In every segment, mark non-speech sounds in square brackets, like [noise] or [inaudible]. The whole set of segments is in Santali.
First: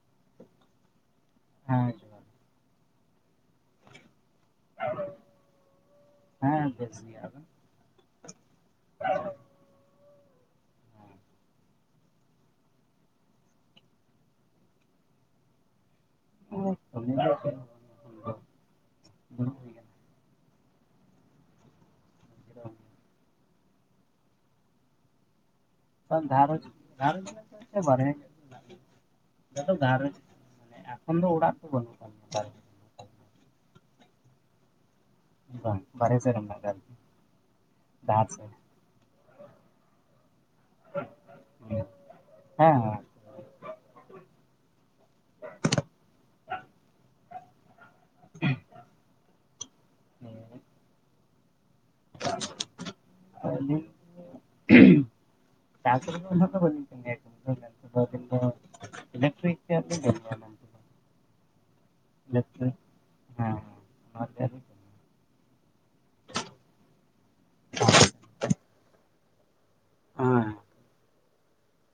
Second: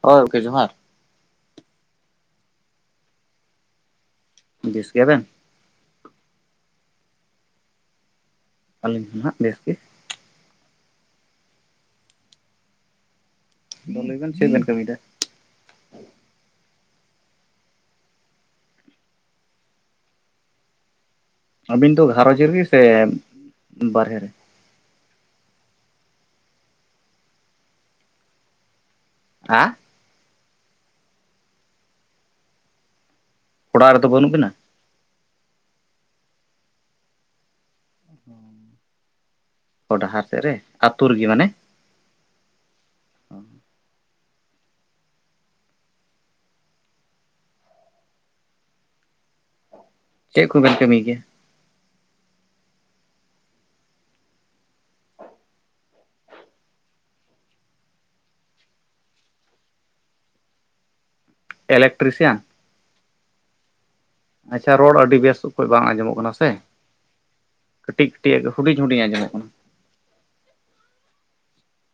ᱦᱳᱭ ᱜᱚᱝᱠᱮ ᱡᱚᱦᱟᱨ᱾ ᱦᱮᱸ ᱡᱚ ᱵᱤᱥ ᱜᱮᱭᱟ ᱵᱮᱱ᱾ ᱦᱮᱸ ᱵᱮᱥ ᱜᱮ ᱟᱵᱮᱱ᱾ ᱟᱹᱞᱤᱧ ᱦᱚᱸ ᱦᱟᱸᱜ ᱵᱮᱥ ᱜᱮ᱾ ᱫᱚ ᱞᱟᱹᱭ ᱵᱮᱱ ᱪᱮᱫ ᱵᱮᱱ ᱠᱟᱹᱢᱤᱭᱮᱫᱟ? [inaudible] ᱟᱹᱵᱤᱱ ᱫᱚ ᱜᱷᱟᱨᱚᱸᱡᱽ ᱨᱮᱜᱮ ᱥᱮ ᱵᱟᱨᱦᱮ ᱨᱮ? ᱟ [unintelligible] ᱮᱻ ᱮᱠᱷᱚᱱ ᱫᱚ ᱚᱲᱟᱜ ᱨᱮᱫᱚ ᱵᱟᱹᱱᱩᱜ ᱠᱟᱜ ᱞᱤᱧᱟ᱾ ᱵᱟᱨᱦᱮ ᱚᱲᱟᱜ ᱨᱮᱫᱚ ᱵᱟᱹᱱᱩᱜ ᱵᱤᱱᱟ? ᱵᱟᱝ ᱵᱟᱨᱦᱮ ᱥᱮᱜ ᱨᱮ ᱢᱮᱱᱟᱜ ᱟᱠᱟᱫ ᱞᱤᱧᱟ ᱾ ᱚᱻ ᱰᱟᱦᱟᱨ ᱥᱮᱫ ᱨᱮ ᱟᱛᱳ ᱨᱮᱜᱮ ᱢᱟᱱᱮ? ᱦᱮᱸᱦᱮᱸ᱾ [unintelligible] ᱪᱮᱫ ᱠᱚᱵᱮᱱ ᱠᱟᱹᱢᱤᱭ ᱜᱮᱭᱟ? [unintelligible] ᱪᱟᱥ ᱨᱮᱫᱚ ᱩᱱᱟᱹᱜ ᱫᱚ ᱵᱟᱞᱤᱧ ᱵᱟᱞᱤᱧ ᱠᱟᱢᱤᱭᱟ [unintelligible] ᱤᱞᱮᱠᱴᱨᱤᱠ ᱨᱮᱭᱟᱜ ᱫᱚ [unintelligible] ᱤᱞᱮᱠᱴᱨᱤᱥᱤᱭᱟᱱ ᱤᱞᱮᱠᱴᱨᱤᱠ ᱦᱮᱸᱦᱮᱸ᱾ ᱟᱪᱪᱷᱟ ᱨᱚᱲ ᱟᱹᱰᱤ ᱵᱮᱥ ᱚᱠᱚᱡ ᱵᱟᱝ ᱟᱸᱡᱚᱢᱚᱜ ᱠᱟᱱᱟ ᱥᱮ᱾ ᱠᱟᱹᱴᱤᱡ ᱠᱟᱹᱴᱤᱡ ᱦᱩᱰᱤᱧ ᱦᱩᱰᱤᱧ ᱟᱸᱡᱚᱢᱚᱜ ᱠᱟᱱᱟ᱾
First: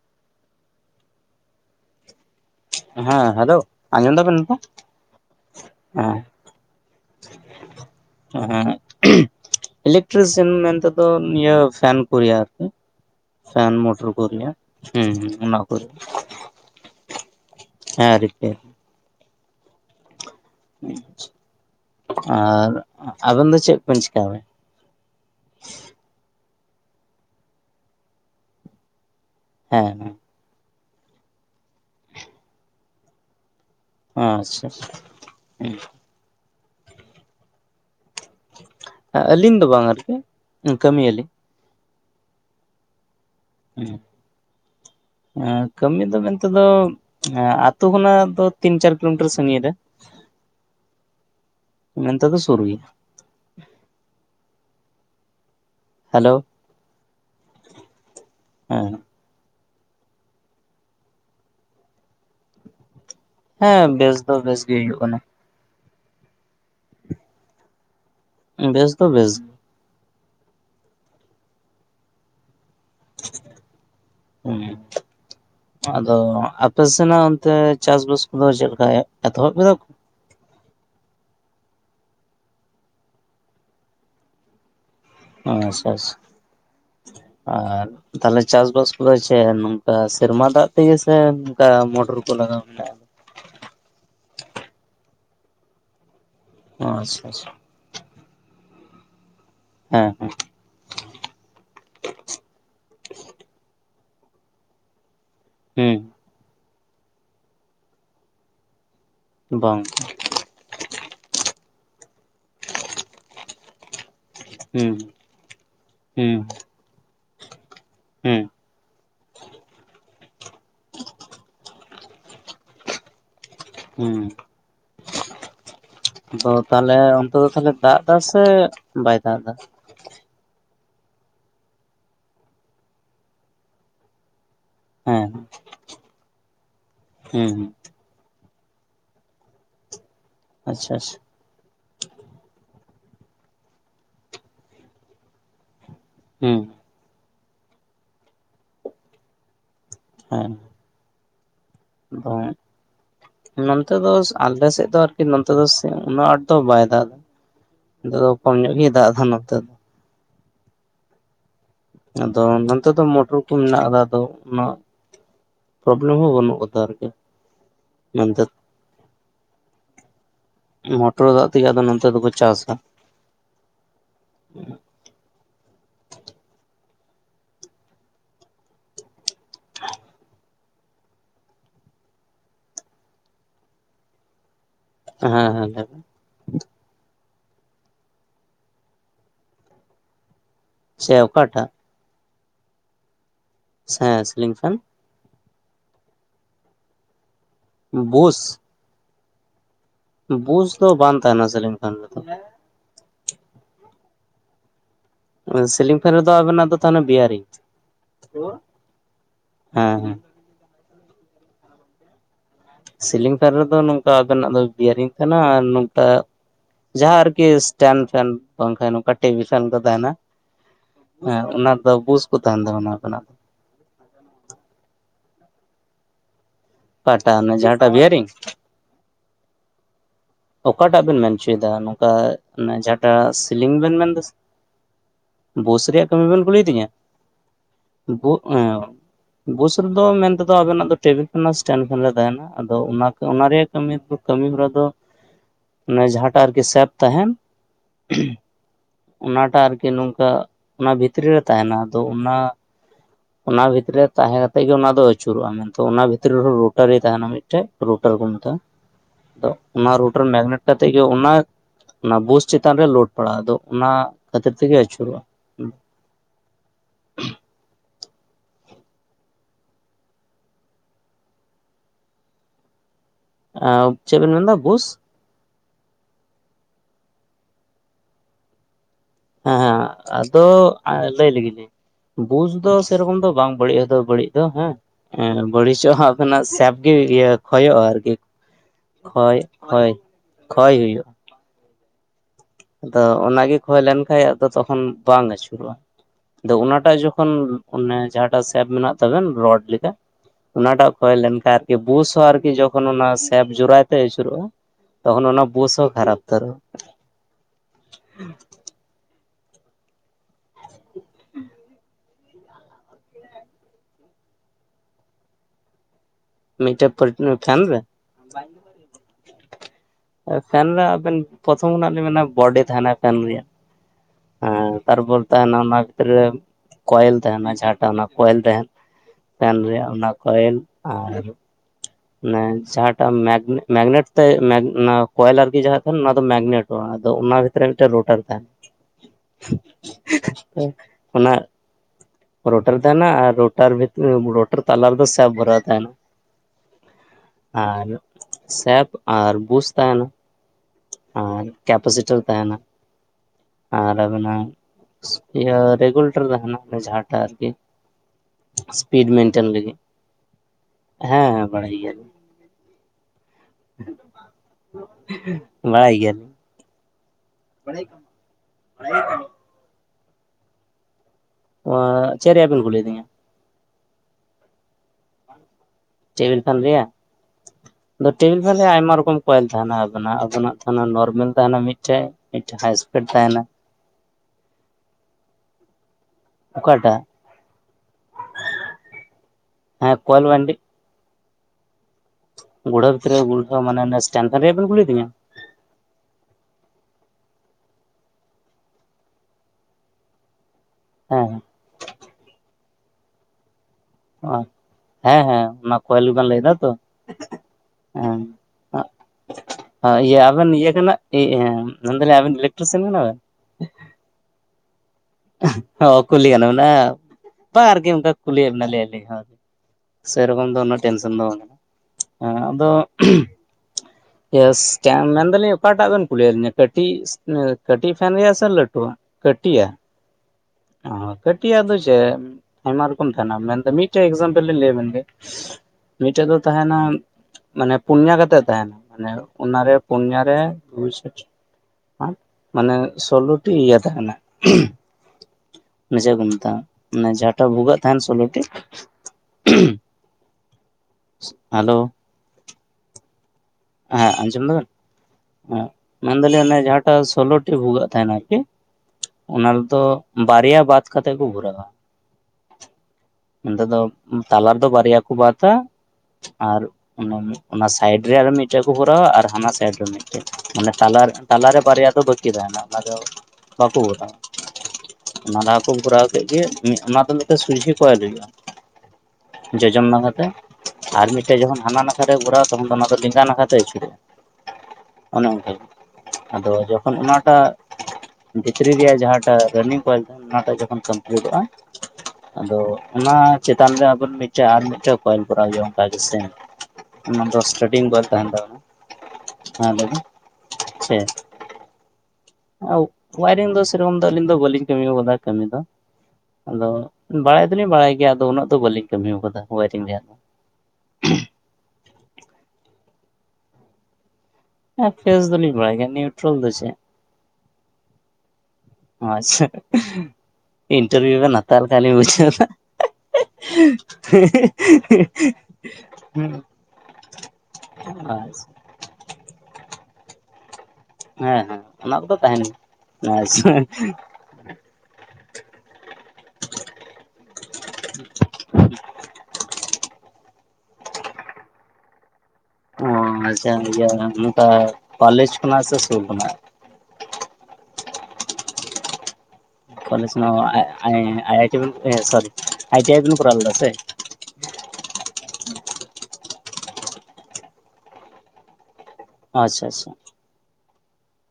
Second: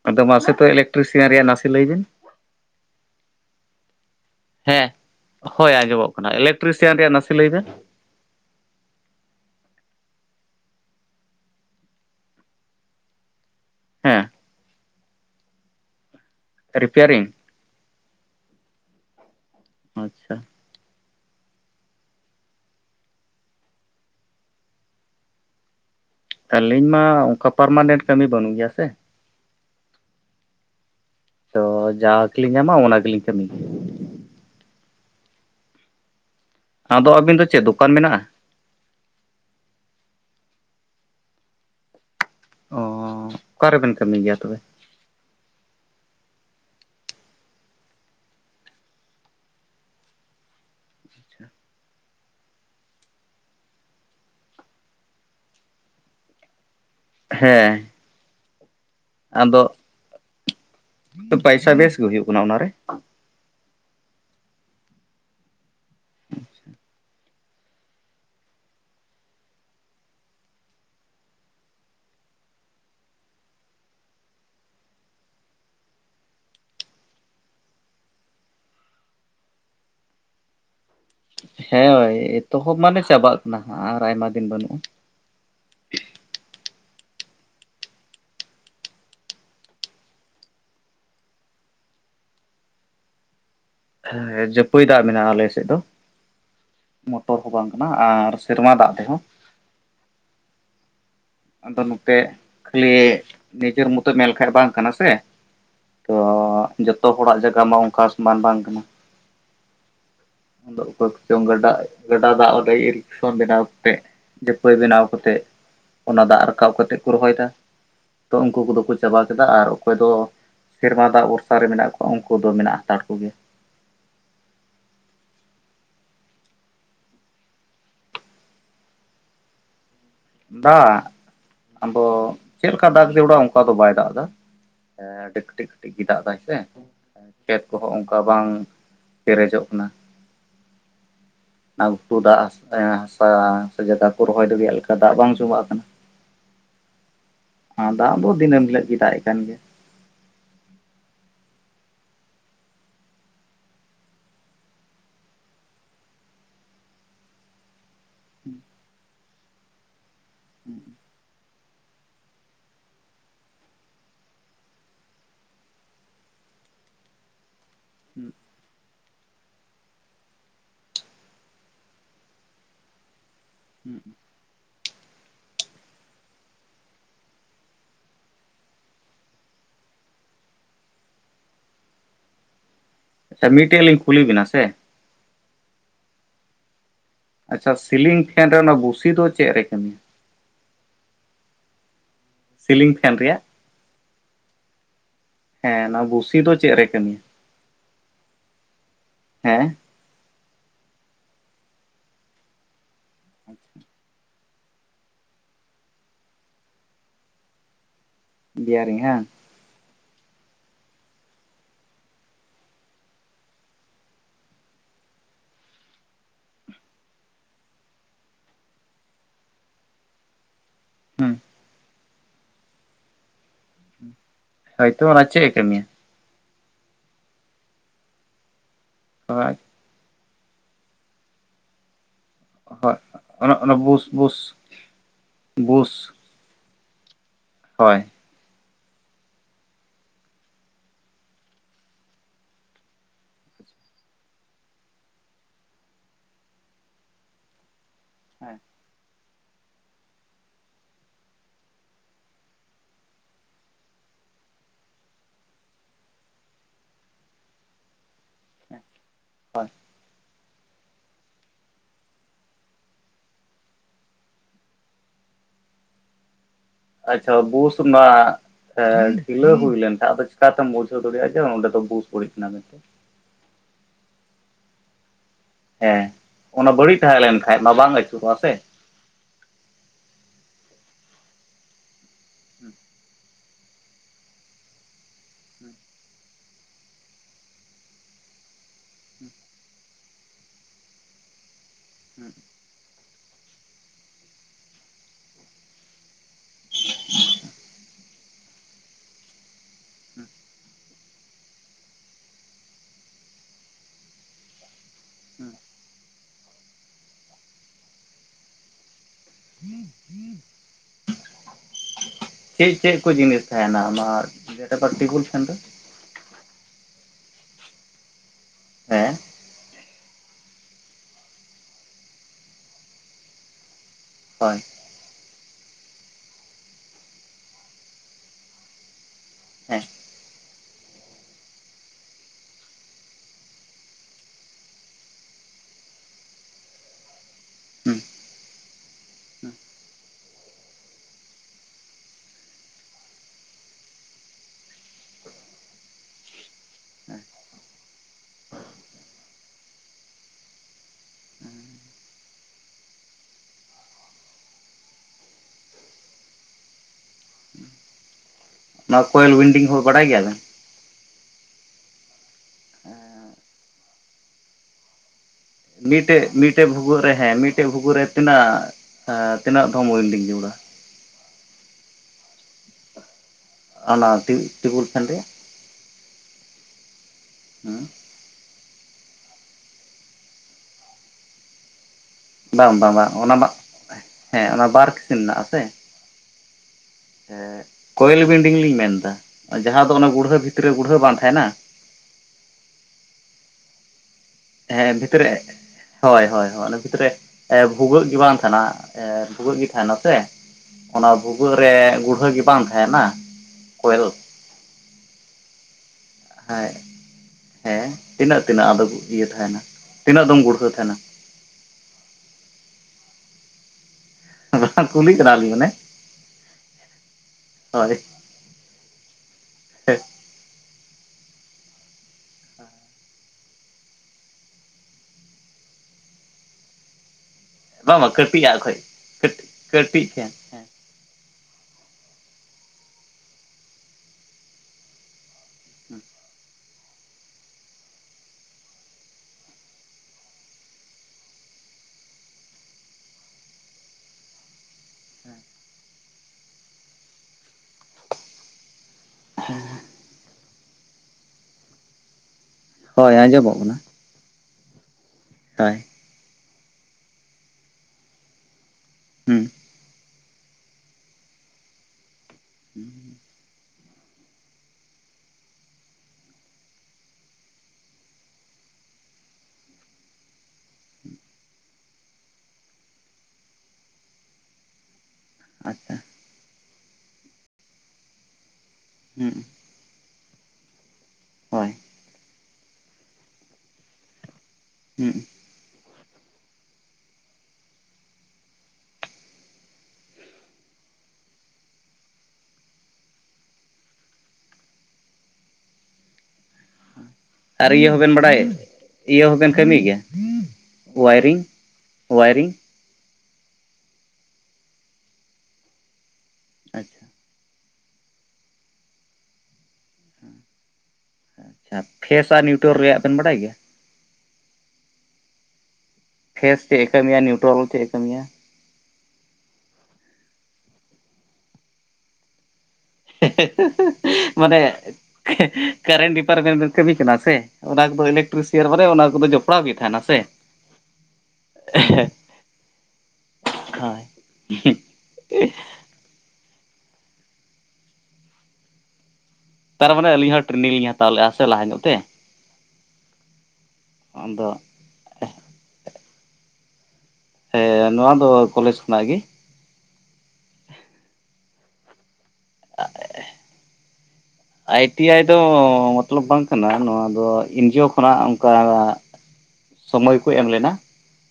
ᱟᱫᱚ ᱢᱟᱥᱮ ᱛᱚᱵᱮ ᱤᱞᱮᱠᱴᱨᱤᱥᱤᱭᱟᱱ ᱨᱮᱭᱟᱜ ᱱᱟᱥᱮ ᱞᱟᱹᱭ ᱵᱤᱱ? ᱦᱮᱸ ᱦᱮᱞᱳ ᱟᱸᱡᱚᱢ ᱫᱟᱵᱮᱱ? ᱱᱤᱛᱚᱜ ᱦᱮᱸ ᱦᱳᱭ ᱟᱸᱡᱚᱢᱚᱜ ᱦᱮᱸ ᱠᱟᱱᱟ ᱤᱞᱮᱠᱴᱨᱤᱥᱤᱭᱟᱱ ᱨᱮᱭᱟᱜ ᱱᱟᱥᱮ ᱞᱟᱹᱭ ᱵᱮᱱ? ᱦᱮᱸ ᱤᱞᱮᱠᱴᱨᱤᱥᱤᱭᱟᱱ ᱢᱮᱱᱛᱮᱫᱚ ᱱᱤᱭᱟᱹ ᱯᱷᱮᱱ ᱠᱚᱨᱮᱭᱟ ᱟᱨᱠᱤ᱾ ᱯᱷᱮᱱ ᱢᱚᱴᱚᱨ ᱦᱮᱸ ᱠᱚ ᱨᱮᱭᱟᱜ ᱦᱩᱸ ᱦᱩᱸ ᱚᱱᱟ ᱠᱚᱨᱮ᱾ ᱨᱤᱯᱤᱭᱟᱨᱤᱝ? ᱦᱮᱸ ᱨᱤᱯᱮᱭᱟᱨᱤᱝ᱾ ᱟᱪᱪᱷᱟ᱾ ᱟᱪᱪᱷᱟ ᱟᱨ ᱟᱵᱮᱱ ᱫᱚ ᱪᱮᱫ ᱵᱮᱱ ᱪᱤᱠᱟ ᱵᱟᱲᱟᱭᱟ? ᱟᱹᱞᱤᱧ ᱢᱟ ᱚᱱᱠᱟ ᱯᱟᱨᱢᱟᱱᱮᱱᱴ ᱠᱟᱹᱢᱤ ᱵᱟᱹᱱᱩᱜ ᱜᱮᱭᱟ ᱥᱮ᱾ ᱦᱮᱸ᱾ ᱦᱮᱸ ᱛᱚ ᱡᱟᱣ ᱜᱮᱞᱤᱧ ᱧᱟᱢᱟ ᱚᱱᱟ ᱜᱮᱞᱤᱧ ᱠᱟᱹᱢᱤᱭ ᱜᱮᱭᱟ᱾ ᱟᱪᱪᱷᱟ ᱟᱪᱪᱷᱟ ᱩᱸ᱾ ᱟᱫᱚ ᱟᱹᱵᱤᱱ ᱫᱚ ᱪᱮᱫ ᱫᱚᱠᱟᱱ ᱢᱮᱱᱟᱜᱼᱟ? ᱟᱹᱞᱤᱧ ᱫᱚ ᱵᱟᱝ ᱟᱨᱠᱤ ᱠᱟᱹᱢᱤᱭᱟᱹᱞᱤᱧ᱾ ᱚᱻ ᱚᱠᱟ ᱨᱮᱵᱮᱱ ᱠᱟᱹᱢᱤ ᱜᱮᱭᱟ ᱛᱚᱵᱮ? ᱮᱻ ᱠᱟᱹᱢᱤ ᱫᱚ ᱢᱮᱱᱛᱮᱫᱚ ᱮᱸ ᱟᱹᱛᱩ ᱠᱷᱚᱱᱟᱜ ᱫᱚ ᱛᱤᱱ ᱪᱟᱨ ᱠᱤᱞᱳᱢᱤᱴᱟᱨ ᱥᱟᱺᱜᱤᱧ ᱨᱮ᱾ ᱢᱮᱱ ᱛᱮᱫᱚ ᱥᱩᱨᱩ ᱜᱮᱭᱟ᱾ ᱦᱮᱞᱳ᱾ ᱦᱮᱸ ᱦᱮᱸ ᱟᱫᱚ ᱯᱟᱭᱥᱟ ᱵᱮᱥ ᱜᱮ ᱦᱩᱭᱩᱜ ᱠᱟᱱᱟ ᱚᱱᱟᱨᱮ? ᱦᱮᱸ ᱵᱮᱥ ᱫᱚ ᱵᱮᱥ ᱜᱮ ᱦᱩᱭᱩᱜ ᱠᱟᱱᱟ᱾ ᱟᱪᱪᱷᱟ᱾ ᱵᱮᱥ ᱫᱚ ᱵᱮᱥ ᱜᱮ ᱦᱩᱸ᱾ ᱟᱫᱚ ᱟᱯᱮ ᱥᱮᱱᱟᱜ ᱚᱱᱛᱮ ᱪᱟᱥᱵᱟᱥ ᱠᱚᱫᱚ ᱪᱮᱫ ᱞᱮᱠᱟ ᱮᱛᱚᱦᱚᱵ ᱠᱮᱫᱟ ᱠᱚ? ᱦᱮᱸ ᱳᱭ ᱮᱛᱚᱦᱚᱵ ᱢᱟᱱᱮ ᱪᱟᱵᱟᱜ ᱠᱟᱱᱟ ᱦᱟᱸᱜ ᱟᱨ ᱟᱭᱢᱟ ᱫᱤᱱ ᱵᱟᱹᱱᱩᱜᱼᱟ ᱾ ᱟᱪᱪᱷᱟ ᱟᱪᱪᱷ ᱟᱨ, ᱛᱟᱦᱚᱞᱮ ᱪᱟᱥᱵᱟᱥ ᱠᱚ ᱫᱚ ᱪᱮᱫ ᱱᱚᱝᱠᱟ ᱥᱮᱨᱢᱟ ᱫᱟᱜ ᱛᱮ ᱜᱮ ᱥᱮ ᱱᱚᱝᱠᱟ ᱢᱚᱴᱚᱨ ᱠᱚ ᱞᱟᱜᱟᱣ ᱢᱮᱱᱟᱜᱼᱟ? ᱦᱮᱸ ᱡᱟᱹᱯᱟᱹᱭ ᱫᱟᱜ ᱢᱮᱱᱟᱜᱼᱟ ᱟᱞᱮ ᱥᱮᱫ ᱫᱚ, ᱚ ᱟᱪᱪᱷᱟ ᱢᱚᱴᱚᱨ ᱟᱪᱪᱷᱟ ᱦᱚᱸ ᱵᱟᱝ ᱠᱟᱱᱟ ᱟᱨ ᱥᱮᱨᱢᱟ ᱫᱟᱜ ᱛᱮ ᱦᱚᱸ᱾ ᱦᱮᱸ ᱦᱮᱸ, ᱟᱫᱚ ᱱᱚᱛᱮ ᱠᱷᱟᱹᱞᱤ ᱱᱤᱡᱮᱨ ᱢᱩᱛᱟᱹ ᱧᱮᱱ ᱞᱮᱠᱷᱟᱡ ᱵᱟᱝ ᱠᱟᱱᱟ ᱥᱮ᱾ ᱦᱩᱸ, ᱛᱚ ᱡᱚᱛᱚ ᱦᱚᱲᱟᱜ ᱡᱟᱜᱟ ᱢᱟ ᱚᱝᱠᱟ ᱥᱟᱢᱟᱱ ᱵᱟᱝ ᱠᱟᱱᱟ᱾ ᱵᱟᱝ, ᱟᱫᱚ ᱚᱠᱚᱭ ᱠᱚᱪᱚᱝ ᱜᱟᱰᱟ ᱜᱟᱰᱟ ᱫᱟᱜ ᱚᱸᱰᱮ ᱤᱨᱤᱠᱥᱚᱱ ᱵᱮᱱᱟᱣ ᱠᱟᱛᱮᱫ, ᱡᱟᱹᱯᱟᱹᱭ ᱦᱩᱸ ᱵᱮᱱᱟᱣ ᱠᱟᱛᱮᱫ ᱚᱱᱟ ᱦᱩᱸ ᱫᱟᱜ ᱨᱟᱠᱟᱵ ᱠᱟᱛᱮᱜ ᱠᱚ ᱨᱚᱦᱚᱭᱫᱟ, ᱛᱚ ᱦᱩᱸ ᱩᱱᱠᱩ ᱠᱚᱫᱚ ᱠᱚ ᱪᱟᱵᱟ ᱠᱮᱫᱟ ᱟᱨ ᱚᱠᱚᱭ ᱫᱚ ᱥᱮᱨᱢᱟ ᱫᱟᱜ ᱵᱷᱚᱨᱥᱟ ᱨᱮ ᱢᱮᱱᱟᱜ ᱠᱚᱣᱟ ᱩᱱᱠᱩ ᱫᱚ ᱢᱮᱱᱟᱜ ᱦᱟᱛᱟᱲ ᱠᱚ ᱜᱮᱭᱟ᱾ ᱦᱩᱸ, ᱚᱱᱛᱮ ᱫᱚ ᱛᱟᱦᱞᱮ ᱚᱱᱛᱮ ᱫᱚ ᱛᱟᱞᱦᱮ ᱫᱟᱜ ᱫᱟ ᱥᱮ ᱵᱟᱭ ᱫᱟᱜ ᱮᱫᱟ? ᱫᱟᱜ ᱟᱫᱚ ᱪᱮᱫ ᱞᱮᱠᱟ ᱫᱟᱜ ᱡᱟᱹᱨᱩᱲᱟ ᱚᱝᱠᱟ ᱫᱚ ᱵᱟᱭ ᱫᱟᱜ ᱮᱫᱟ᱾ ᱦᱮᱸ ᱟᱹᱰᱤ ᱠᱟᱹᱴᱤᱡ ᱠᱟᱹᱴᱤᱡ ᱜᱮ ᱫᱟᱜ ᱮᱫᱟᱭ ᱥᱮ ᱦᱩᱸ ᱠᱷᱮᱛ ᱠᱚ ᱦᱚ, ᱚᱝᱠᱟ ᱵᱟᱝ ᱯᱮᱨᱮᱡᱚᱜ ᱠᱟᱱᱟ᱾ ᱟᱪᱪᱷᱟ ᱟᱪᱪᱷᱟ, ᱚᱱᱟ ᱜᱷᱩᱴᱩ ᱫᱟᱜ ᱦᱟᱥᱟ ᱦᱟᱥᱟ ᱥᱮ ᱡᱟᱫᱟ ᱠᱚ ᱨᱚᱦᱚᱭ ᱫᱟᱲᱮᱭᱟᱜ ᱞᱮᱠᱟ ᱫᱟᱜ ᱵᱟᱝ ᱪᱚᱵᱟᱜ ᱟᱠᱟᱱᱟ᱾ ᱦᱩᱸ, ᱟᱸ ᱫᱟᱜ ᱫᱚ ᱫᱤᱱᱟᱹᱢ ᱦᱤᱞᱟᱹᱜ ᱜᱮ ᱫᱟᱜ ᱮ ᱠᱟᱱ ᱜᱮᱭᱟ᱾ ᱦᱮᱸ, ᱫᱚᱝ, ᱱᱚᱱᱛᱮ ᱫᱚ ᱟᱞᱮ ᱥᱮᱫ ᱫᱚ ᱟᱨᱠᱤ ᱱᱚᱱᱛᱮ ᱫᱚ ᱥᱮ ᱩᱱᱟᱹᱜ ᱟᱸᱴ ᱫᱚ ᱵᱟᱭ ᱫᱟᱜ ᱮᱫᱟ᱾ ᱱᱚᱛᱮ ᱫᱚ ᱠᱚᱢ ᱧᱚᱜ ᱜᱮ ᱫᱟᱜᱫᱟ ᱱᱚᱛᱮ ᱫᱚ᱾ ᱟᱫᱚ ᱱᱚᱛᱮ ᱫᱚ ᱢᱳᱴᱳᱨ ᱠᱚ ᱢᱮᱱᱟᱜ ᱟᱠᱟᱫᱟ ᱛᱚ ᱚᱱᱟ [inaudible] ᱵᱟᱹᱱᱩᱜ ᱠᱟᱛᱟ ᱨᱮᱜᱮ ᱢᱮᱱᱛᱮ᱾ ᱢᱚᱴᱚᱨ ᱫᱟᱜ ᱛᱮᱜᱮ ᱟᱫᱚ ᱱᱚᱛᱮ ᱫᱚᱠᱚ ᱪᱟᱥᱟ᱾ ᱦᱩᱸ, [inaudible] ᱢᱮᱫᱴᱮᱫ ᱢᱤᱫᱴᱮ ᱞᱤᱧ ᱠᱩᱞᱤ ᱵᱤᱱᱟ ᱥᱮ? ᱦᱮᱸ ᱦᱮᱸ ᱞᱮᱵᱤᱱ, ᱟᱪᱪᱷᱟ ᱥᱤᱞᱤᱝ ᱯᱷᱮᱱ ᱨᱮ ᱚᱱᱟ ᱵᱩᱥᱤ ᱫᱚ ᱪᱮᱫ ᱨᱮ ᱠᱟᱹᱢᱤᱭᱟ? ᱪᱷᱮ ᱚᱠᱟᱴᱟᱜ? ᱥᱤᱞᱤᱝ ᱯᱷᱮᱱ ᱨᱮᱭᱟᱜ, ᱦᱮᱸ ᱥᱤᱞᱤᱤᱝ ᱯᱷᱮᱱ, ᱦᱮᱸ ᱱᱚᱣᱟ ᱵᱩᱥᱤ ᱫᱚ ᱪᱮᱫ ᱨᱮ ᱠᱟᱹᱢᱤᱭᱟ? ᱵᱩᱥᱻ, ᱦᱮᱸ, ᱵᱩᱥ ᱫᱚ ᱵᱟᱝᱟ ᱛᱟᱦᱮᱸᱱᱟ ᱥᱤᱞᱤᱝ ᱯᱷᱮᱟᱱ ᱨᱮ ᱫᱚ᱾ ᱟᱪᱪᱷᱟ, ᱥᱤᱞᱤᱝ ᱯᱷᱮᱱ ᱨᱮ ᱫᱚ ᱟᱵᱮᱱᱟᱜ ᱫᱚ ᱛᱟᱦᱚᱱᱟ ᱵᱮᱭᱟᱨᱤᱝ ᱾ ᱵᱤᱭᱟᱨᱤᱝ ᱦᱮᱸ, ᱦᱮᱸ ᱦᱮᱸ᱾ ᱥᱤᱞᱤᱝ ᱯᱷᱮᱱ ᱨᱮᱫᱚ ᱱᱚᱝᱠᱟ ᱟᱵᱮᱱᱟᱜ ᱫᱚ ᱵᱤᱭᱟᱨᱤᱝ ᱛᱟᱦᱮᱸᱱᱟ ᱟᱨ ᱱᱚᱝᱠᱟ ᱡᱟᱦᱟᱸ ᱟᱨᱠᱤ ᱤᱥᱴᱮᱱ ᱯᱷᱮᱱ ᱵᱟᱝᱠᱷᱟᱡ ᱱᱝᱠᱟ ᱴᱤᱵᱤ ᱯᱷᱮᱱ ᱠᱚ ᱛᱟᱦᱮᱸᱱᱟ ᱦᱩᱸ ᱮᱸ ᱚᱱᱟ ᱫᱚ ᱵᱩᱥ ᱠᱚ ᱛᱟᱦᱮᱸᱱ ᱫᱚ ᱚᱱᱟ ᱵᱮᱱᱟᱜ᱾ ᱦᱳᱭᱛᱚ ᱚᱱᱟ ᱪᱮᱫ ᱮ ᱠᱟᱹᱢᱤᱭᱟ? ᱚᱠᱟᱴᱟ ᱚᱱᱮ ᱡᱟᱸᱦᱟᱴᱟᱜ ᱵᱤᱭᱟᱨᱤᱸᱝ? [inaudible] ᱚᱠᱟᱴᱟᱜ ᱵᱮᱱ ᱢᱮᱱ ᱦᱚᱪᱚᱭᱮᱫᱟ ᱱᱚᱝᱠᱟ ᱢᱟᱱᱮ ᱦᱳᱭ ᱡᱟᱦᱟᱸᱴᱟᱜ ᱚᱱᱟ ᱥᱤᱞᱤᱝ ᱚᱱᱟ ᱵᱮᱱ ᱵᱩᱥ ᱢᱮᱱᱫᱟ ᱵᱩᱥ ᱵᱳᱥ ᱵᱩᱥ ᱨᱮᱭᱟᱜ ᱠᱟᱹᱢᱤ ᱵᱮᱱ ᱠᱩᱞᱤ ᱤᱫᱤᱧᱟ? ᱦᱳᱭ᱾ [unintelligible] ᱵᱩᱥ ᱨᱮᱫᱚ ᱢᱮᱱᱛᱮᱫᱚ ᱟᱵᱮᱱᱟᱜ ᱫᱚ ᱴᱮᱵᱤᱞ ᱯᱷᱮᱱ ᱥᱴᱮᱱᱰ ᱯᱷᱮᱱ ᱨᱮ ᱛᱟᱦᱮᱸᱱᱟ, ᱟᱫᱚ ᱚᱱᱟ ᱚᱱᱟ ᱨᱮᱭᱟᱜ ᱠᱟᱹᱢᱤ ᱫᱚ ᱠᱟᱹᱢᱤ ᱦᱚᱨᱟ ᱫᱚ ᱚᱱᱮ ᱡᱟᱦᱟᱸᱴᱟᱜ ᱟᱨᱠᱤ ᱥᱮᱯ ᱛᱟᱦᱮᱸᱱ᱾ ᱦᱮᱸ᱾ ᱚᱱᱟᱴᱟᱜ ᱟᱨᱠᱤ ᱱᱚᱝᱠᱟ, ᱚᱱᱟ ᱵᱷᱤᱛᱨᱤ ᱨᱮ ᱛᱟᱦᱮᱸᱱᱟ ᱟᱫᱚ ᱚᱱᱟ ᱚᱱᱟ ᱵᱷᱤᱛᱨᱤ ᱛᱟᱦᱮᱸ ᱠᱟᱛᱮᱫ ᱜᱮ ᱚᱱᱟᱫᱚ ᱟᱹᱪᱩᱨᱚᱜ-ᱟ, ᱢᱮᱱᱛ ᱚᱱᱟ ᱵᱷᱤᱛᱨᱤ ᱨᱮᱦᱚᱸ ᱨᱩᱴᱟᱨᱤ ᱛᱟᱦᱮᱸᱱᱟ ᱢᱤᱫᱴᱮᱡ᱾ ᱨᱩᱴᱟᱨ ᱠᱚ ᱢᱮᱛᱟᱜ-ᱟ, ᱟᱫᱚ ᱦᱳᱭ ᱚᱱᱟ ᱨᱩᱴᱟᱨ ᱢᱮᱜᱱᱮᱴ ᱠᱟᱛᱮᱫ ᱜᱮ ᱚᱱᱟ, ᱚᱱᱟ ᱵᱩᱥ ᱪᱮᱛᱟᱱ ᱨᱮ ᱞᱳᱰ ᱯᱟᱲᱟᱜ-ᱟ ᱟᱫᱚ ᱚᱱᱟ ᱠᱷᱟᱹᱛᱤᱨ ᱛᱮᱜᱮ ᱟᱹᱪᱩᱨᱚᱜ-ᱟ᱾ ᱟᱪᱪᱷᱟ ᱵᱩᱥ ᱢᱟ ᱮ ᱰᱷᱤᱞᱟᱹ ᱦᱩᱭ ᱞᱮᱱᱠᱷᱟᱱᱡ ᱟᱫᱚ ᱪᱤᱠᱟᱛᱮᱢ ᱵᱩᱡᱷᱟᱹᱣ ᱫᱟᱲᱮᱭᱟᱜ-ᱟ ᱡᱮ ᱚᱸᱰᱮ ᱫᱚ ᱵᱩᱥ ᱵᱟᱹᱲᱤᱡ ᱠᱟᱱᱟ ᱢᱮᱱᱛᱮ? ᱟᱻ ᱪᱮᱫ ᱵᱮᱱ ᱢᱮᱱᱫᱟ ᱵᱩᱥ ᱦᱮᱸ ᱚᱱᱟ ᱵᱟᱹᱲᱤᱡᱽ ᱛᱟᱦᱮᱸ ᱞᱮᱱᱠᱷᱟᱡ ᱢᱟ ᱵᱟᱝ ᱟᱹᱪᱩᱨᱚᱜ-ᱟ ᱥᱮ᱾ ᱦᱮᱸ ᱦᱮᱸ ᱟᱫᱚ ᱞᱟᱹᱭ ᱞᱮᱜᱮ ᱞᱤᱧ ᱵᱩᱥ ᱫᱚ ᱥᱮᱨᱚᱠᱚᱢ ᱫᱚ ᱵᱟᱝ ᱵᱟᱹᱲᱤᱡ ᱟᱫᱚ ᱵᱟᱹᱲᱤᱡ ᱫᱚ ᱦᱮᱸ ᱵᱟᱹᱲᱤᱡᱚᱜ ᱦᱚᱸ ᱟᱵᱮᱱᱟᱜ ᱥᱮᱯ ᱜᱮ ᱤᱭᱟᱹ ᱠᱷᱚᱭᱚᱜ-ᱟ ᱟᱨᱠᱤ᱾ ᱠᱷᱚᱭ ᱠᱷᱚᱭ ᱠᱷᱚᱭ ᱦᱩᱭᱩᱜ-ᱟ᱾ ᱦᱮᱸ᱾ ᱟᱫᱚ ᱚᱱᱟᱜᱤ ᱠᱷᱚᱭ ᱞᱮᱱᱠᱷᱟᱡ ᱟᱫᱚ ᱛᱚᱠᱷᱚᱱ ᱵᱟᱝ ᱟᱹᱪᱩᱨᱚᱜ-ᱟ᱾ ᱟᱫᱚ ᱚᱱᱟᱴᱟᱜ ᱡᱚᱠᱷᱚᱱ ᱚᱱᱮ ᱡᱟᱦᱟᱸᱴᱟᱜ ᱥᱮᱯ ᱢᱮᱱᱟᱜ ᱛᱟᱵᱮᱱ ᱨᱚᱰ ᱞᱮᱠᱟ ᱚᱱᱟᱴᱟᱜ ᱠᱚᱭ ᱞᱮᱱᱠᱷᱟᱱ ᱟᱨᱠᱤ ᱵᱩᱥ ᱦᱚᱸ ᱟᱨᱠᱤ ᱡᱚᱠᱷᱚᱱ ᱚᱱᱟ ᱥᱮᱯ ᱡᱳᱨᱟᱭ ᱛᱮ ᱟᱹᱪᱩᱨᱚᱜ-ᱟ᱾ ᱛᱚ ᱚᱱᱚ ᱚᱱᱟ ᱵᱩᱥ ᱦᱚᱸ ᱠᱷᱟᱨᱟᱯ ᱩᱛᱟᱹᱨᱚ [inaudible] ᱦᱩᱸ ᱦᱩᱸ [inaudible] [unintelligible] ᱪᱮᱫ ᱪᱮᱫ ᱠᱚ ᱡᱤᱱᱤᱥ ᱛᱟᱦᱮᱸᱱᱟ ᱟᱢᱟᱜ ᱞᱮᱴᱟᱨ ᱴᱮᱵᱩᱞ ᱯᱷᱮᱱ ᱨᱮ? [unintelligible] ᱯᱷᱮᱱ ᱨᱮ᱾ ᱦᱮᱸ ᱯᱷᱮᱱ ᱨᱮ ᱟᱵᱮᱱ ᱯᱨᱚᱛᱷᱚᱢ ᱠᱷᱚᱱᱟᱜ ᱞᱤᱧ ᱢᱮᱱᱟ ᱵᱳᱰᱤ ᱛᱟᱦᱮᱱᱟ ᱯᱷᱮᱱ ᱨᱮᱭᱟᱜᱼᱼ ᱦᱳᱭ, ᱛᱟᱨᱯᱚᱨ ᱛᱟᱦᱮᱸᱱᱟ ᱚᱱᱟ ᱵᱷᱤᱛᱨᱤ ᱨᱮ, ᱠᱚᱭᱮᱞ ᱛᱟᱦᱮᱸᱱᱟ ᱡᱟᱦᱟᱸᱴᱟᱜ ᱚᱱᱟ ᱠᱚᱭᱮᱞ ᱛᱟᱦᱮᱸᱱ ᱾ ᱯᱷᱮᱱ ᱦᱮᱸ ᱨᱮᱭᱟᱜ ᱚᱱᱟ ᱠᱚᱭᱮᱞ ᱟᱨᱼᱼ ᱢᱟᱱᱮ ᱡᱟᱦᱟᱸᱴᱟᱜ ᱢᱮᱜ ᱢᱮᱜᱱᱮᱴ ᱛᱮ ᱚᱱᱟ ᱠᱚᱭᱮᱞ ᱟᱨᱠᱤ ᱡᱟᱦᱟᱸ ᱛᱟᱦᱮᱸᱱ ᱚᱱᱟ ᱫᱚ ᱢᱮᱜᱱᱮᱴᱚᱜ-ᱟ ᱟᱫᱚ ᱚᱱᱟᱼᱼ ᱢᱤᱫᱴᱮᱱ ᱨᱳᱴᱟᱨ ᱛᱟᱦᱮᱸᱱᱟ ᱚᱱᱟᱼᱼ ᱨᱳᱴᱟᱨ ᱛᱟᱦᱮᱸᱱᱟ ᱟᱨ ᱨᱳᱴᱟᱨ ᱵᱷᱤᱛᱨᱤ ᱨᱳᱚᱴᱟᱨ ᱛᱟᱞᱟ ᱨᱮᱫᱚ ᱥᱮᱵᱽ ᱵᱷᱚᱨᱟᱣ ᱛᱟᱦᱮᱸᱱᱟ ᱾ ᱟᱨ ᱥᱮᱯ ᱟᱨ ᱵᱩᱥ ᱛᱟᱦᱮᱸᱱᱟ ᱾ ᱟᱨ ᱠᱮᱯᱟᱥᱤᱴᱟᱨ ᱛᱟᱦᱮᱸᱱᱟ ᱾ ᱟᱨ ᱟᱵᱤᱱᱟ ᱤᱭᱟᱹ ᱨᱮᱜᱩᱞᱮᱴᱟᱨ ᱛᱚ ᱛᱟᱦᱮᱱᱟ ᱡᱟᱦᱟᱸ ᱟᱨᱠᱤ ᱚᱱᱟ ᱥᱤᱯᱤᱰ ᱠᱚᱭᱮᱞ ᱢᱮᱱᱴᱮᱱ ᱩᱭᱤᱱᱰᱤᱝ ᱞᱟᱹᱜᱤᱫ ᱦᱚᱸ ᱵᱟᱰᱟᱭ ᱜᱮᱭᱟ ᱵᱮᱱ? ᱾ ᱦᱮᱸ ᱦᱮᱸ ᱵᱟᱲᱟᱭ ᱜᱮᱭᱟ ᱞᱤᱧ ᱾ [unintelligible] ᱢᱤᱫᱴᱮᱡ ᱜᱮᱭᱟᱞᱤᱧ ᱢᱤᱫᱴᱮᱡ ᱵᱷᱩᱜᱚᱜ ᱨᱮ ᱦᱮᱸ ᱢᱤᱫᱴᱮᱡ ᱵᱷᱩᱜᱚᱜ ᱨᱮ ᱛᱤᱱᱟᱹᱜ ᱛᱤᱱᱟᱜ ᱫᱷᱚᱢ ᱚᱭᱞᱤᱧ ᱡᱟᱲᱩᱲᱟ [unintelligible] ᱪᱮᱫ ᱨᱮᱭᱟ ᱵᱤᱱ ᱠᱩᱞᱤ ᱠᱮᱫᱤᱧᱟ? ᱚᱱᱟ ᱴᱮᱵᱤᱞ ᱯᱷᱮᱱ ᱨᱮᱭᱟ? ᱴᱮᱵᱤᱞ ᱯᱷᱮᱱ ᱨᱮᱭᱟᱜ? ᱦᱩᱸ ᱟᱸ ᱴᱮᱵᱤᱞ ᱯᱷᱮᱱ ᱨᱮ ᱟᱭᱢᱟ ᱨᱚᱠᱚᱢ ᱠᱚᱭᱮᱞ ᱛᱟᱦᱮᱱᱟ ᱟᱵᱮᱱᱟᱜ ᱟᱵᱮᱱᱟᱜ ᱛᱟᱦᱮᱱᱟ ᱱᱚᱨᱢᱮᱞ ᱛᱟᱦᱮᱱᱟ ᱢᱤᱫᱴᱮᱡ ᱾ ᱵᱟᱝ ᱵᱟᱝ ᱵᱟᱝ ᱚᱱᱟ ᱢᱟ ᱦᱮᱸ ᱚᱱᱟ ᱵᱟᱨ ᱠᱤᱥᱢ [unintelligible] ᱢᱮᱱᱟᱜ-ᱟ ᱥᱮ? ᱚᱠᱟᱴᱟᱜ ᱠᱚᱭᱮᱞ ᱵᱤᱱᱰᱤᱝ ᱞᱤᱧ ᱢᱮᱱ ᱮᱫᱟ ᱡᱟᱦᱟᱸ ᱦᱮᱸ ᱫᱚ ᱚᱱᱟ ᱠᱚᱭᱮᱞ ᱜᱩᱲᱦᱟᱹ ᱵᱟᱱᱰᱤ ᱵᱷᱤᱛᱨᱤ ᱨᱮ ᱜᱩᱲᱦᱟᱹ ᱵᱟᱝ ᱛᱟᱦᱮᱸᱱᱟ᱾ ᱜᱩᱲᱦᱟᱹᱵᱷᱤᱛᱨ ᱨᱮ ᱜᱩᱲᱦᱟᱹ ᱢᱟᱱᱮ ᱥᱴᱮᱱ ᱯᱷᱮᱱ ᱨᱮᱭᱟᱜ ᱵᱮᱱ ᱦᱮᱸ ᱠᱩᱞᱤᱭᱤᱫᱤᱧᱟ ᱵᱷᱤᱛᱚᱨ ᱨᱮ ᱦᱳᱭ ᱦᱳᱭ ᱦᱳᱭ ᱚᱱᱟ ᱵᱷᱤᱛᱤᱨ ᱨᱮ ᱵᱷᱩᱜᱟᱹᱜ ᱜᱮ ᱵᱟᱝ ᱛᱟᱦᱮᱱᱟ ᱵᱷᱩᱜᱟᱹᱜ ᱜᱮ ᱛᱟᱦᱮᱱᱟ ᱥᱮ? ᱚᱱᱟ ᱦᱮᱸ ᱵᱷᱩᱜᱟᱹᱜ ᱨᱮ ᱜᱩᱲᱦᱟᱹ ᱜᱮ ᱵᱟᱝ ᱛᱟᱦᱮᱱᱟ ᱠᱚᱭᱮᱞ ᱦᱮᱸ ᱦᱮᱸ ᱚᱱᱟ ᱠᱚᱭᱮᱞ ᱜᱮ ᱵᱮᱱ ᱞᱟᱹᱭ ᱫᱟ ᱛᱚ? ᱦᱮᱸ ᱦᱮᱸ ᱛᱤᱱᱟᱹᱜ ᱛᱤᱱᱟᱹᱜ ᱟᱫᱚ ᱤᱭᱟᱹ ᱛᱟᱦᱮᱱᱟ ᱦᱮᱸᱦᱳᱭ ᱤᱭᱟᱹ ᱛᱤᱱᱟᱹᱜ ᱫᱚᱢ ᱟᱵᱮᱱ ᱜᱩᱲᱦᱟᱹ ᱤᱭᱟᱹ ᱠᱟᱱᱟ ᱛᱟᱦᱮᱱᱟ ᱦᱮᱸ ᱢᱮᱱᱫᱟᱞᱤᱧ ᱟᱵᱤᱱ ᱤᱞᱮᱠᱴᱚᱨᱤᱥᱤᱭᱟᱱ ᱠᱟᱱᱟ ᱵᱮᱱ? ᱵᱟᱝ ᱠᱩᱞᱤ ᱠᱟᱱᱟ ᱦᱚᱸ ᱠᱩᱞᱤ ᱠᱟᱱᱟ ᱢᱮᱱᱟᱜ-ᱟ ᱵᱟᱝ ᱟᱨᱠᱤ ᱦᱳᱭ ᱚᱱᱠᱟ ᱠᱩᱞᱤᱭᱮᱫ ᱵᱮᱱᱟ ᱞᱤᱧ ᱦᱚᱸ᱾ ᱥᱮ ᱨᱚᱠᱚᱢ ᱫᱚ ᱩᱱᱟᱹᱜ ᱴᱮᱱᱥᱚᱱ ᱫᱚ ᱵᱟᱝ ᱠᱟᱱᱟ, ᱟᱫᱚ ᱮᱥ ᱢᱮᱱᱫᱟᱞᱤᱧ ᱚᱠᱟᱴᱟᱜ ᱵᱮᱱ ᱠᱩᱞᱤᱼᱮᱫ ᱞᱤᱧᱟ ᱠᱟᱹᱴᱤᱡ ᱠᱟᱹᱴᱤ ᱯᱷᱮᱱ ᱨᱮᱭᱟ ᱥᱮ ᱞᱟᱹᱴᱩ ᱟᱜ ᱠᱟᱹᱴᱤᱡᱟᱜ? ᱠᱟᱴᱤᱡ ᱯᱷᱮᱱ ᱚ ᱠᱟᱹᱴᱤᱡ ᱟᱜ ᱫᱚ ᱪᱮᱫ ᱟᱭᱢᱟ ᱨᱚᱠᱚᱢ ᱛᱟᱦᱮᱱᱟ ᱢᱮᱱᱫᱚ ᱢᱤᱫᱴᱮᱡ ᱮᱠᱡᱟᱢᱯᱚᱞᱤᱧ ᱞᱟᱹᱭ ᱟᱵᱮᱱ ᱜᱮ ᱢᱤᱫᱴᱮᱡ ᱫᱚ ᱛᱟᱦᱮᱱᱟ ᱢᱟᱱᱮ ᱯᱩᱱᱭᱟ ᱠᱟᱛᱮᱜ ᱛᱟᱦᱮᱱᱟ ᱢᱟᱱᱮ ᱚᱱᱟᱨᱮ ᱯᱩᱱᱭᱟ ᱨᱮ ᱵᱷᱚᱛ ᱢᱟᱱᱮ ᱥᱳᱞᱳᱴᱤ ᱤᱭᱟᱹ ᱛᱟᱦᱮᱱᱟ ᱾ ᱪᱮᱫ ᱠᱚ ᱢᱮᱛᱟᱜ-ᱟ ᱢᱟᱱᱮ ᱡᱟᱦᱟᱸᱴᱟᱜ ᱵᱷᱩᱜᱟᱹᱜ ᱛᱟᱦᱮᱱ ᱥᱳᱞᱚᱴᱤ [inaudible] ᱦᱳᱭ ᱟᱸᱡᱚᱢᱚᱜ ᱠᱟᱱᱟ ᱾ ᱦᱮᱸ ᱟᱸᱡᱚᱢ ᱫᱟᱵᱤᱱ ᱢᱮᱱᱫᱟᱞᱤᱧ ᱡᱟᱦᱟᱸᱴᱟᱜ ᱥᱳᱞᱳᱴᱤᱤ ᱵᱷᱩᱜᱟᱜ ᱛᱟᱦᱮᱱᱟ ᱟᱨᱠᱤ ᱦᱩᱸ ᱚᱱᱟ ᱨᱮᱫᱚ ᱵᱟᱨᱭᱟ ᱵᱟᱫ ᱠᱟᱛᱮᱜ ᱠᱚ ᱵᱷᱚᱨᱟᱣ-ᱟ ᱾ [unintelligible] ᱚᱱᱛᱮ ᱫᱚ ᱛᱟᱞᱟ ᱨᱮᱫᱚ ᱵᱟᱨᱭᱟ ᱠᱚ ᱵᱟᱫ-ᱟ ᱾ ᱟᱨ ᱚᱱᱟ ᱥᱟᱭᱤᱰ ᱨᱮ ᱟᱨ ᱢᱤᱫ ᱴᱮᱡ ᱠᱚ ᱠᱚᱨᱟᱣᱟ ᱟᱨ ᱦᱟᱱᱟ ᱥᱟᱭᱤᱰ ᱨᱮ ᱢᱤᱫᱴᱮᱡ ᱢᱟᱱᱮ ᱛᱟᱞᱟᱨ ᱛᱟᱞᱟᱨᱮ ᱵᱟᱨᱭᱟ ᱫᱚ ᱵᱟᱹᱠᱤ ᱛᱟᱦᱮᱱᱟ, ᱚᱱᱟ ᱫᱚ ᱵᱟᱠᱚ ᱜᱚᱴᱟ ᱚᱱᱟ ᱫᱷᱟᱣ ᱠᱚ ᱟᱪᱪᱷᱟ ᱵᱷᱚᱨᱟᱣ ᱠᱮᱫ ᱜᱮ ᱚᱱᱟ ᱫᱚ ᱢᱤᱫᱴᱤᱡ ᱥᱚᱡᱷᱮ ᱠᱚᱭᱮᱞ ᱦᱩᱭᱩᱜ-ᱟ᱾ ᱦᱩᱸ ᱡᱚᱡᱚᱢ ᱱᱟᱠᱷᱟᱛᱮ ᱟᱨ ᱢᱤᱫᱴᱮᱱ ᱡᱚᱠᱷᱚᱱ ᱦᱳᱭ ᱦᱟᱱᱟ ᱱᱟᱠᱷᱟ ᱨᱮ ᱠᱩᱨᱟᱣ ᱛᱚᱠᱷᱚᱱ ᱫᱚ ᱚᱱᱟ ᱫᱚ ᱰᱮᱸᱜᱟ ᱱᱟᱠᱷᱟᱛᱮ ᱟᱹᱪᱩᱨᱚᱜ-ᱟ᱾ ᱦᱩᱸ ᱚᱱᱮ ᱚᱱᱠᱟᱜᱮ ᱟᱫᱚ ᱡᱚᱠᱷᱚᱱ ᱚᱱᱟᱴᱟᱜ ᱵᱷᱤᱛᱨᱤ ᱨᱮᱭᱟᱜ ᱡᱟᱦᱟᱸᱴᱟᱜ ᱴᱟᱨ ᱨᱟᱱᱤᱝ ᱠᱚᱭᱮᱞ ᱚᱱᱟᱴᱟᱜ ᱡᱚᱠᱷᱚᱱ ᱠᱚᱢᱯᱞᱤᱴᱚᱜ-ᱟ ᱟᱫᱚ ᱚᱱᱟ ᱪᱮᱛᱟᱱ ᱨᱮ ᱟᱵᱟᱨ ᱢᱤᱴᱮᱱ ᱟᱨ ᱢᱤᱫᱴᱮᱱ ᱵᱟᱹᱧ ᱠᱚᱨᱟᱣ ᱦᱚᱭᱚᱜ-ᱟ ᱚᱱᱠᱟ ᱜᱮ ᱥᱮ ᱚᱱᱟ ᱫᱚ ᱟᱨ ᱥᱴᱟᱴᱤᱝ ᱤᱭᱟᱹ ᱵᱟᱫ ᱦᱚᱸᱵᱮᱱ ᱵᱟᱲᱟᱭ ᱛᱟᱦᱮᱱᱟ ᱤᱭᱟᱹ ᱦᱚᱸᱵᱮᱱ ᱠᱟᱹᱢᱤᱤᱭ ᱜᱮᱭᱟ ᱥᱮ ᱳᱣᱟᱭᱨᱤᱝ ᱳᱣᱟᱭᱨᱤᱝ? ᱳᱭᱟᱨᱤᱝ ᱫᱚ ᱥᱮᱨᱚᱠᱚᱢ ᱫᱚ ᱟᱹᱞᱤᱧ ᱫᱚ ᱵᱟᱹᱞᱤᱧ ᱠᱟᱹᱢᱤ ᱟᱠᱟᱫᱟ ᱠᱟᱹᱢᱤ ᱫᱚ ᱟᱫᱚ ᱟᱪᱪᱷᱟ ᱵᱟᱲᱟᱭ ᱫᱚᱞᱤᱧ ᱵᱟᱲᱟᱭ ᱜᱮᱭᱟ ᱟᱫᱚ ᱩᱱᱟᱹᱜ ᱫᱚ ᱵᱟᱹᱞᱤᱧ ᱠᱟᱹᱢᱤ ᱠᱟᱫᱟ ᱳᱭᱟᱨᱤᱝ ᱨᱮᱭᱟᱜ ᱫᱚ ᱯᱷᱮᱥ ᱟᱨ ᱱᱤᱭᱩᱴᱚᱨ ᱨᱮᱭᱟᱜ ᱵᱮᱱ ᱵᱟᱰᱟᱭ ᱜᱮᱭᱟ? ᱦᱮ ᱯᱷᱮᱥ ᱫᱚᱞᱤᱧ ᱵᱟᱰᱟᱭ ᱜᱮᱭᱟ ᱱᱤᱭᱩᱴ ᱯᱷᱮᱥ ᱪᱮᱫ ᱮ ᱠᱟᱹᱢᱤᱭᱟ ᱱᱤᱭᱩᱴᱨᱳᱞ ᱪᱮᱫ ᱮ ᱠᱟᱹᱢᱤᱭᱟ? ᱚ ᱟᱪᱪᱷᱟ ᱤᱱᱴᱟᱨᱵᱷᱤᱭᱩ ᱵᱮᱱ ᱦᱟᱛᱟᱣ ᱞᱮᱠᱷᱟ ᱞᱤᱧ ᱵᱩᱡᱷᱟᱹᱣ ᱫᱟ᱾ ᱢᱟᱱᱮ ᱦᱮᱸ ᱠᱟᱨᱮᱱᱴ ᱰᱤᱯᱟᱨᱴᱢᱮᱱᱴ ᱨᱮᱱ ᱠᱟᱹᱢᱤ ᱠᱟᱱᱟ ᱥᱮ ᱚᱱᱟ ᱠᱚᱫᱚ ᱤᱞᱮᱠᱴᱨᱤᱥᱤᱭᱟᱨ ᱵᱟᱱᱮ ᱚᱱᱟ ᱠᱚᱫᱚ ᱡᱚᱼᱼ ᱯᱲᱟᱣ ᱜᱮ ᱛᱟᱦᱮᱱᱟ ᱥᱮ ᱦᱮᱸ ᱦᱮᱸ ᱚᱱᱟ ᱠᱚᱫᱚ ᱛᱟᱦᱮᱱᱟ ᱟᱪᱷᱟ ᱦᱳᱭ [inaudible] [inaudible] ᱛᱟᱨ ᱢᱟᱱᱮ ᱟᱹᱞᱤᱧ ᱦᱚᱸ ᱴᱨᱮᱱᱤᱝ ᱞᱤᱧ ᱦᱟᱛᱟᱣ ᱞᱮᱜᱼᱟ ᱥᱮ ᱞᱟᱦᱟ ᱧᱚᱜ ᱛᱮ ᱚ ᱟᱪᱪᱷᱟ ᱤᱭᱟᱹ ᱱᱚᱝᱠᱟ ᱟᱫᱚ ᱯᱟᱨᱞᱮᱡᱽ ᱠᱷᱚᱱᱟᱜ ᱥᱮ ᱤᱥᱠᱩᱞ ᱠᱷᱚᱱᱟᱜ? ᱦᱮᱸ ᱱᱚᱣᱟ ᱫᱚ ᱠᱚᱞᱮᱡᱽ ᱠᱷᱚᱱᱟᱜ ᱜᱮ᱾ ᱠᱳᱞᱮᱡ ᱠᱷᱳᱱᱟᱜ I I T so I T I ᱵᱤᱱ ᱠᱚᱨᱟᱣ ᱞᱮᱫᱟ ᱥᱮ? ᱟᱭ ᱴᱤ ᱟᱭ ᱫᱚ ᱢᱚᱛᱞᱚᱵᱽ ᱵᱟᱝ ᱠᱟᱱᱟ ᱱᱚᱣᱟ ᱫᱚ ᱮᱱᱡᱤᱭᱳ ᱠᱷᱚᱱᱟᱜ ᱚᱱᱠᱟ ᱚ ᱟᱪᱪᱷᱟ ᱟᱪᱪᱷᱟ ᱥᱚᱢᱚᱭ ᱠᱚ ᱮᱢ ᱞᱮᱱᱟ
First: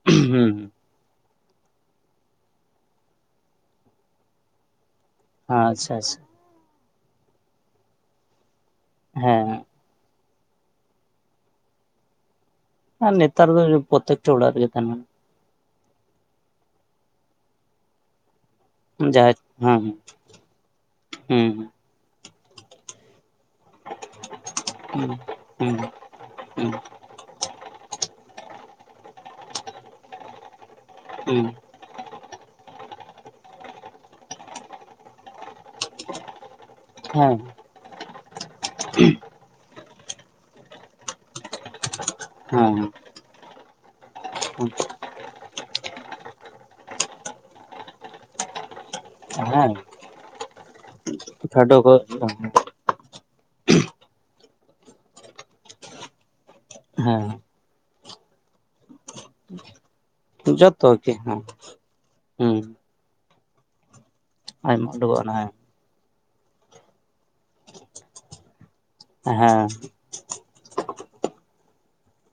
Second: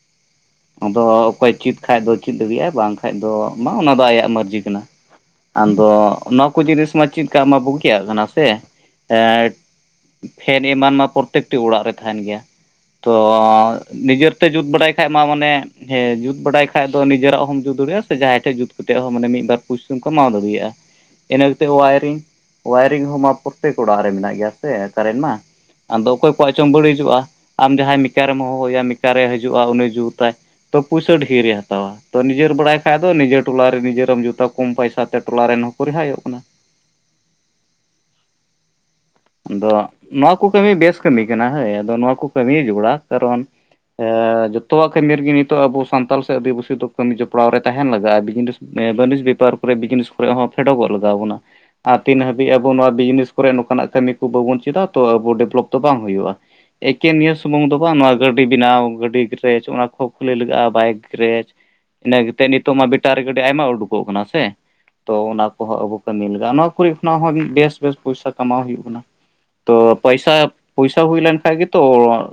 ᱦᱩᱸ ᱦᱩᱸ ᱟᱫᱚ ᱚᱠᱚᱭ ᱪᱮᱫ ᱠᱷᱟᱡ ᱫᱚ ᱪᱮᱫ ᱫᱟᱲᱮᱭᱟᱜᱟᱭ ᱵᱟᱝ ᱠᱷᱟᱱᱡ ᱫᱚ ᱵᱟᱝ ᱚᱱᱟ ᱫᱚ ᱟᱭᱟᱜ ᱢᱟᱨᱡᱷᱤ ᱠᱟᱱᱟ ᱟᱪᱪᱷᱟ ᱟᱪᱪᱷᱟ ᱟᱫᱚ ᱱᱚᱣᱟ ᱠᱚ ᱡᱤᱱᱤᱥ ᱢᱟ ᱪᱮᱫᱠᱟ ᱢᱟ ᱵᱩᱜᱤᱭᱟᱜ ᱠᱟᱱᱟ ᱥᱮ ᱦᱮᱸ ᱮᱴ ᱯᱷᱮᱱ ᱮᱢᱟᱱ ᱢᱟ ᱯᱨᱚᱛᱮᱠᱴᱤ ᱚᱲᱟᱜ ᱨᱮ ᱛᱟᱦᱮᱱ ᱜᱮᱭᱟ ᱛᱚ ᱟᱨ ᱱᱮᱛᱟᱨ ᱫᱚ ᱯᱨᱚᱛᱛᱮᱠᱴᱟ ᱱᱤᱡᱮᱛᱮ ᱚᱲᱟᱜ ᱡᱩᱛ ᱨᱮᱜᱮ ᱵᱟᱲᱟᱭ ᱛᱟᱦᱮᱱ ᱠᱷᱟᱡ ᱢᱟ ᱢᱟᱱᱮ ᱦᱮᱸ ᱡᱩᱛ ᱵᱟᱰᱟᱭ ᱠᱷᱟᱡ ᱫᱚ ᱱᱤᱡᱮᱨᱟᱜ ᱦᱚᱢ ᱡᱩᱛ ᱫᱟᱲᱮᱭᱟᱜᱼᱟ ᱥᱮ ᱡᱟᱦᱟᱸᱭ ᱴᱷᱮ ᱡᱩᱛ ᱠᱟᱛᱮ ᱠᱟᱱᱟ ᱦᱚᱸ ᱢᱟᱱᱮ ᱡᱟᱦᱟᱸ ᱢᱤᱫ ᱵᱟᱨ ᱦᱮᱸ ᱯᱩᱭᱥᱟᱹᱢ ᱠᱚ ᱠᱟᱢᱟᱣ ᱫᱟᱲᱮᱭᱟᱜᱼᱟ ᱦᱮᱸ ᱦᱩᱸ ᱤᱱᱟᱹᱠᱟᱛᱮ ᱳᱣᱟᱭᱨᱤᱝ ᱳᱣᱟᱭᱨᱤᱝ ᱦᱚᱸ ᱢᱟ ᱯᱚ ᱛᱮᱠ ᱚᱲᱟᱜ ᱨᱮ ᱢᱮᱱᱟᱜ ᱜᱮᱭᱟ ᱥᱮ ᱠᱟᱨᱮᱱ ᱢᱟ ᱦᱩᱸ ᱟᱫᱚ ᱚᱠᱚᱭ ᱠᱚᱣᱟᱜ ᱦᱩᱸ ᱪᱚᱝ ᱵᱟᱹᱲᱤᱡᱩᱜᱼᱟ᱾ ᱟᱢ ᱡᱟᱦᱟᱸᱭ ᱢᱤᱠᱟᱨᱮᱢ ᱦᱚᱦᱚᱣᱟᱭᱟ ᱢᱤᱠᱟᱨᱮᱭ ᱦᱤᱡᱩᱜᱼᱟ ᱩᱱᱤ ᱡᱩᱛᱟᱭ ᱛᱚ ᱯᱩᱭᱥᱟᱹ ᱰᱷᱮᱨ ᱦᱩᱸ ᱮ ᱦᱟᱛᱟᱣᱟ ᱛᱚ ᱱᱤᱡᱮᱨ ᱵᱟᱲᱟᱭ ᱠᱷᱟᱡ ᱫᱚ ᱱᱤᱡᱮᱨ ᱴᱚᱞᱟᱨᱮ ᱱᱤᱡᱮᱨᱮᱢ ᱡᱩᱛ ᱠᱚᱢ ᱯᱚᱭᱥᱟ ᱛᱮ ᱴᱚᱞᱟ ᱨᱮᱱ ᱦᱚᱸᱠᱚ ᱨᱮᱦᱟᱭᱚᱜ ᱠᱟᱱᱟ᱾ ᱦᱮᱸ ᱟᱫᱚ ᱱᱚᱣᱟ ᱠᱚ ᱠᱟᱹᱢᱤ ᱵᱮᱥ ᱠᱟᱹᱢᱤ ᱠᱟᱱᱟ ᱦᱳᱭ ᱟᱫᱚ ᱱᱚᱣᱟ ᱠᱚ ᱠᱟᱹᱢᱤ ᱦᱮᱸ ᱡᱚᱜᱲᱟ ᱠᱟᱨᱚᱱ ᱮ ᱡᱚᱛᱚᱣᱟᱜ ᱠᱟᱹᱢᱤ ᱨᱮᱜᱮ ᱱᱤᱛᱚᱜ ᱟᱵᱚ ᱥᱟᱱᱛᱟᱞ ᱥᱮ ᱟᱹᱫᱤᱵᱟᱹᱥᱤ ᱫᱚ ᱠᱟᱹᱢᱤ ᱡᱚᱯᱲᱟᱣ ᱨᱮ ᱛᱟᱦᱮᱱ ᱞᱟᱜᱟᱜᱼᱟ ᱵᱤᱜᱱᱮᱥ ᱮ ᱵᱟᱹᱱᱤᱡᱽ ᱵᱮᱯᱟᱨ ᱦᱮᱸ ᱠᱚᱨᱮ ᱵᱤᱡᱽᱱᱮᱥ ᱠᱚᱨᱮ ᱦᱚᱸ ᱯᱷᱮᱰᱚᱜ ᱜᱚᱜ ᱞᱟᱜᱟᱣ ᱵᱚᱱᱟ ᱠᱷᱟᱰᱚ ᱠᱚ ᱟᱨ ᱛᱤᱱ ᱦᱟᱹᱵᱤᱡ ᱟᱵ ᱵᱚ ᱱᱚᱣᱟ ᱵᱤᱡᱽᱱᱮᱥ ᱠᱚᱨᱮ ᱱᱚᱝᱠᱟᱱᱟᱜ ᱠᱟᱹᱢᱤ ᱠᱚ ᱵᱟᱵᱚᱱ ᱪᱮᱫᱟ ᱛᱚ ᱟᱵᱚ ᱰᱮᱵᱷᱞᱚᱯ ᱫᱚ ᱵᱟᱝ ᱦᱩᱭᱩᱜᱼᱟ᱾ ᱮᱠᱮᱱ ᱦᱮᱸ ᱱᱤᱭᱟᱹ ᱥᱩᱢᱩᱝ ᱫᱚ ᱵᱟᱝ ᱱᱚᱣᱟ ᱜᱟᱹᱰᱤ ᱵᱮᱱᱟᱣ ᱜᱟᱹᱰᱤ ᱜᱨᱮᱡᱽ ᱚᱱᱟ ᱠᱚ ᱠᱷᱩᱞᱟᱹᱭ ᱞᱟᱜᱟᱜᱼᱟ ᱡᱚᱛᱚ ᱵᱟᱭᱤᱠ ᱜᱮ ᱨᱮ ᱦᱮᱸ ᱤᱱᱟᱹ ᱠᱟᱛᱮᱫ ᱦᱩᱸ ᱱᱤᱛᱚᱜ ᱢᱟ ᱵᱮᱴ ᱴᱟᱨᱤ ᱜᱟᱹᱰᱤ ᱟᱭᱢᱟ ᱩᱰᱩᱠᱚᱜ ᱠᱟᱱᱟ ᱥᱮ ᱟᱭᱢᱟ ᱛᱚ ᱩᱰᱩᱠᱚᱜ ᱚᱱᱟ ᱦᱮᱸ ᱠᱚᱦᱚᱸ ᱟᱵᱚ ᱠᱟᱹᱢᱤ ᱞᱟᱜᱟᱼᱟ ᱱᱚᱣᱟ ᱠᱚᱨᱮ ᱠᱷᱚᱱᱟᱜ ᱦᱚᱸ ᱵᱮᱥ ᱵᱮᱥ ᱯᱚᱭᱥᱟ ᱠᱟᱢᱟᱣ ᱦᱩᱭᱩᱜ ᱠᱟᱱᱟ ᱛᱚ ᱯᱚᱭᱥᱟ ᱯᱚᱭᱥᱟ ᱦᱩᱭ ᱞᱮᱱ ᱠᱷᱟᱱᱡ ᱜᱮᱛᱚ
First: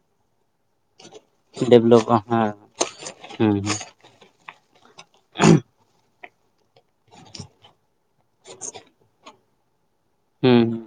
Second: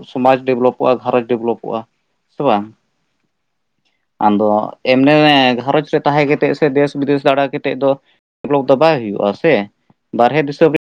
ᱥᱚᱢᱟᱡᱽ ᱰᱮᱵᱷᱞᱚᱯᱚᱜᱼᱟ ᱜᱷᱟᱨᱚᱡᱽ ᱰᱮᱵᱷᱞᱚᱯᱚᱜᱼᱟ ᱥᱮ ᱵᱟᱝ? ᱦᱩᱸ ᱦᱩᱸ ᱟᱫᱚ ᱮᱢᱱᱤ ᱜᱷᱟᱨᱚᱸᱡᱽ ᱨᱮ ᱛᱟᱦᱮᱸ ᱠᱟᱛᱮᱫ ᱥᱮ ᱫᱮᱥ ᱵᱤᱫᱮᱥ ᱫᱟᱲᱟ ᱠᱟᱛᱮᱫ ᱫᱚ ᱰᱮᱵᱷᱞᱚᱯ ᱫᱚ ᱵᱟᱭ ᱦᱩᱭᱩᱜᱼᱟ ᱥᱮ ᱵᱟᱨᱦᱮ ᱦᱩᱸ ᱫᱤᱥᱚᱢ ᱵᱤ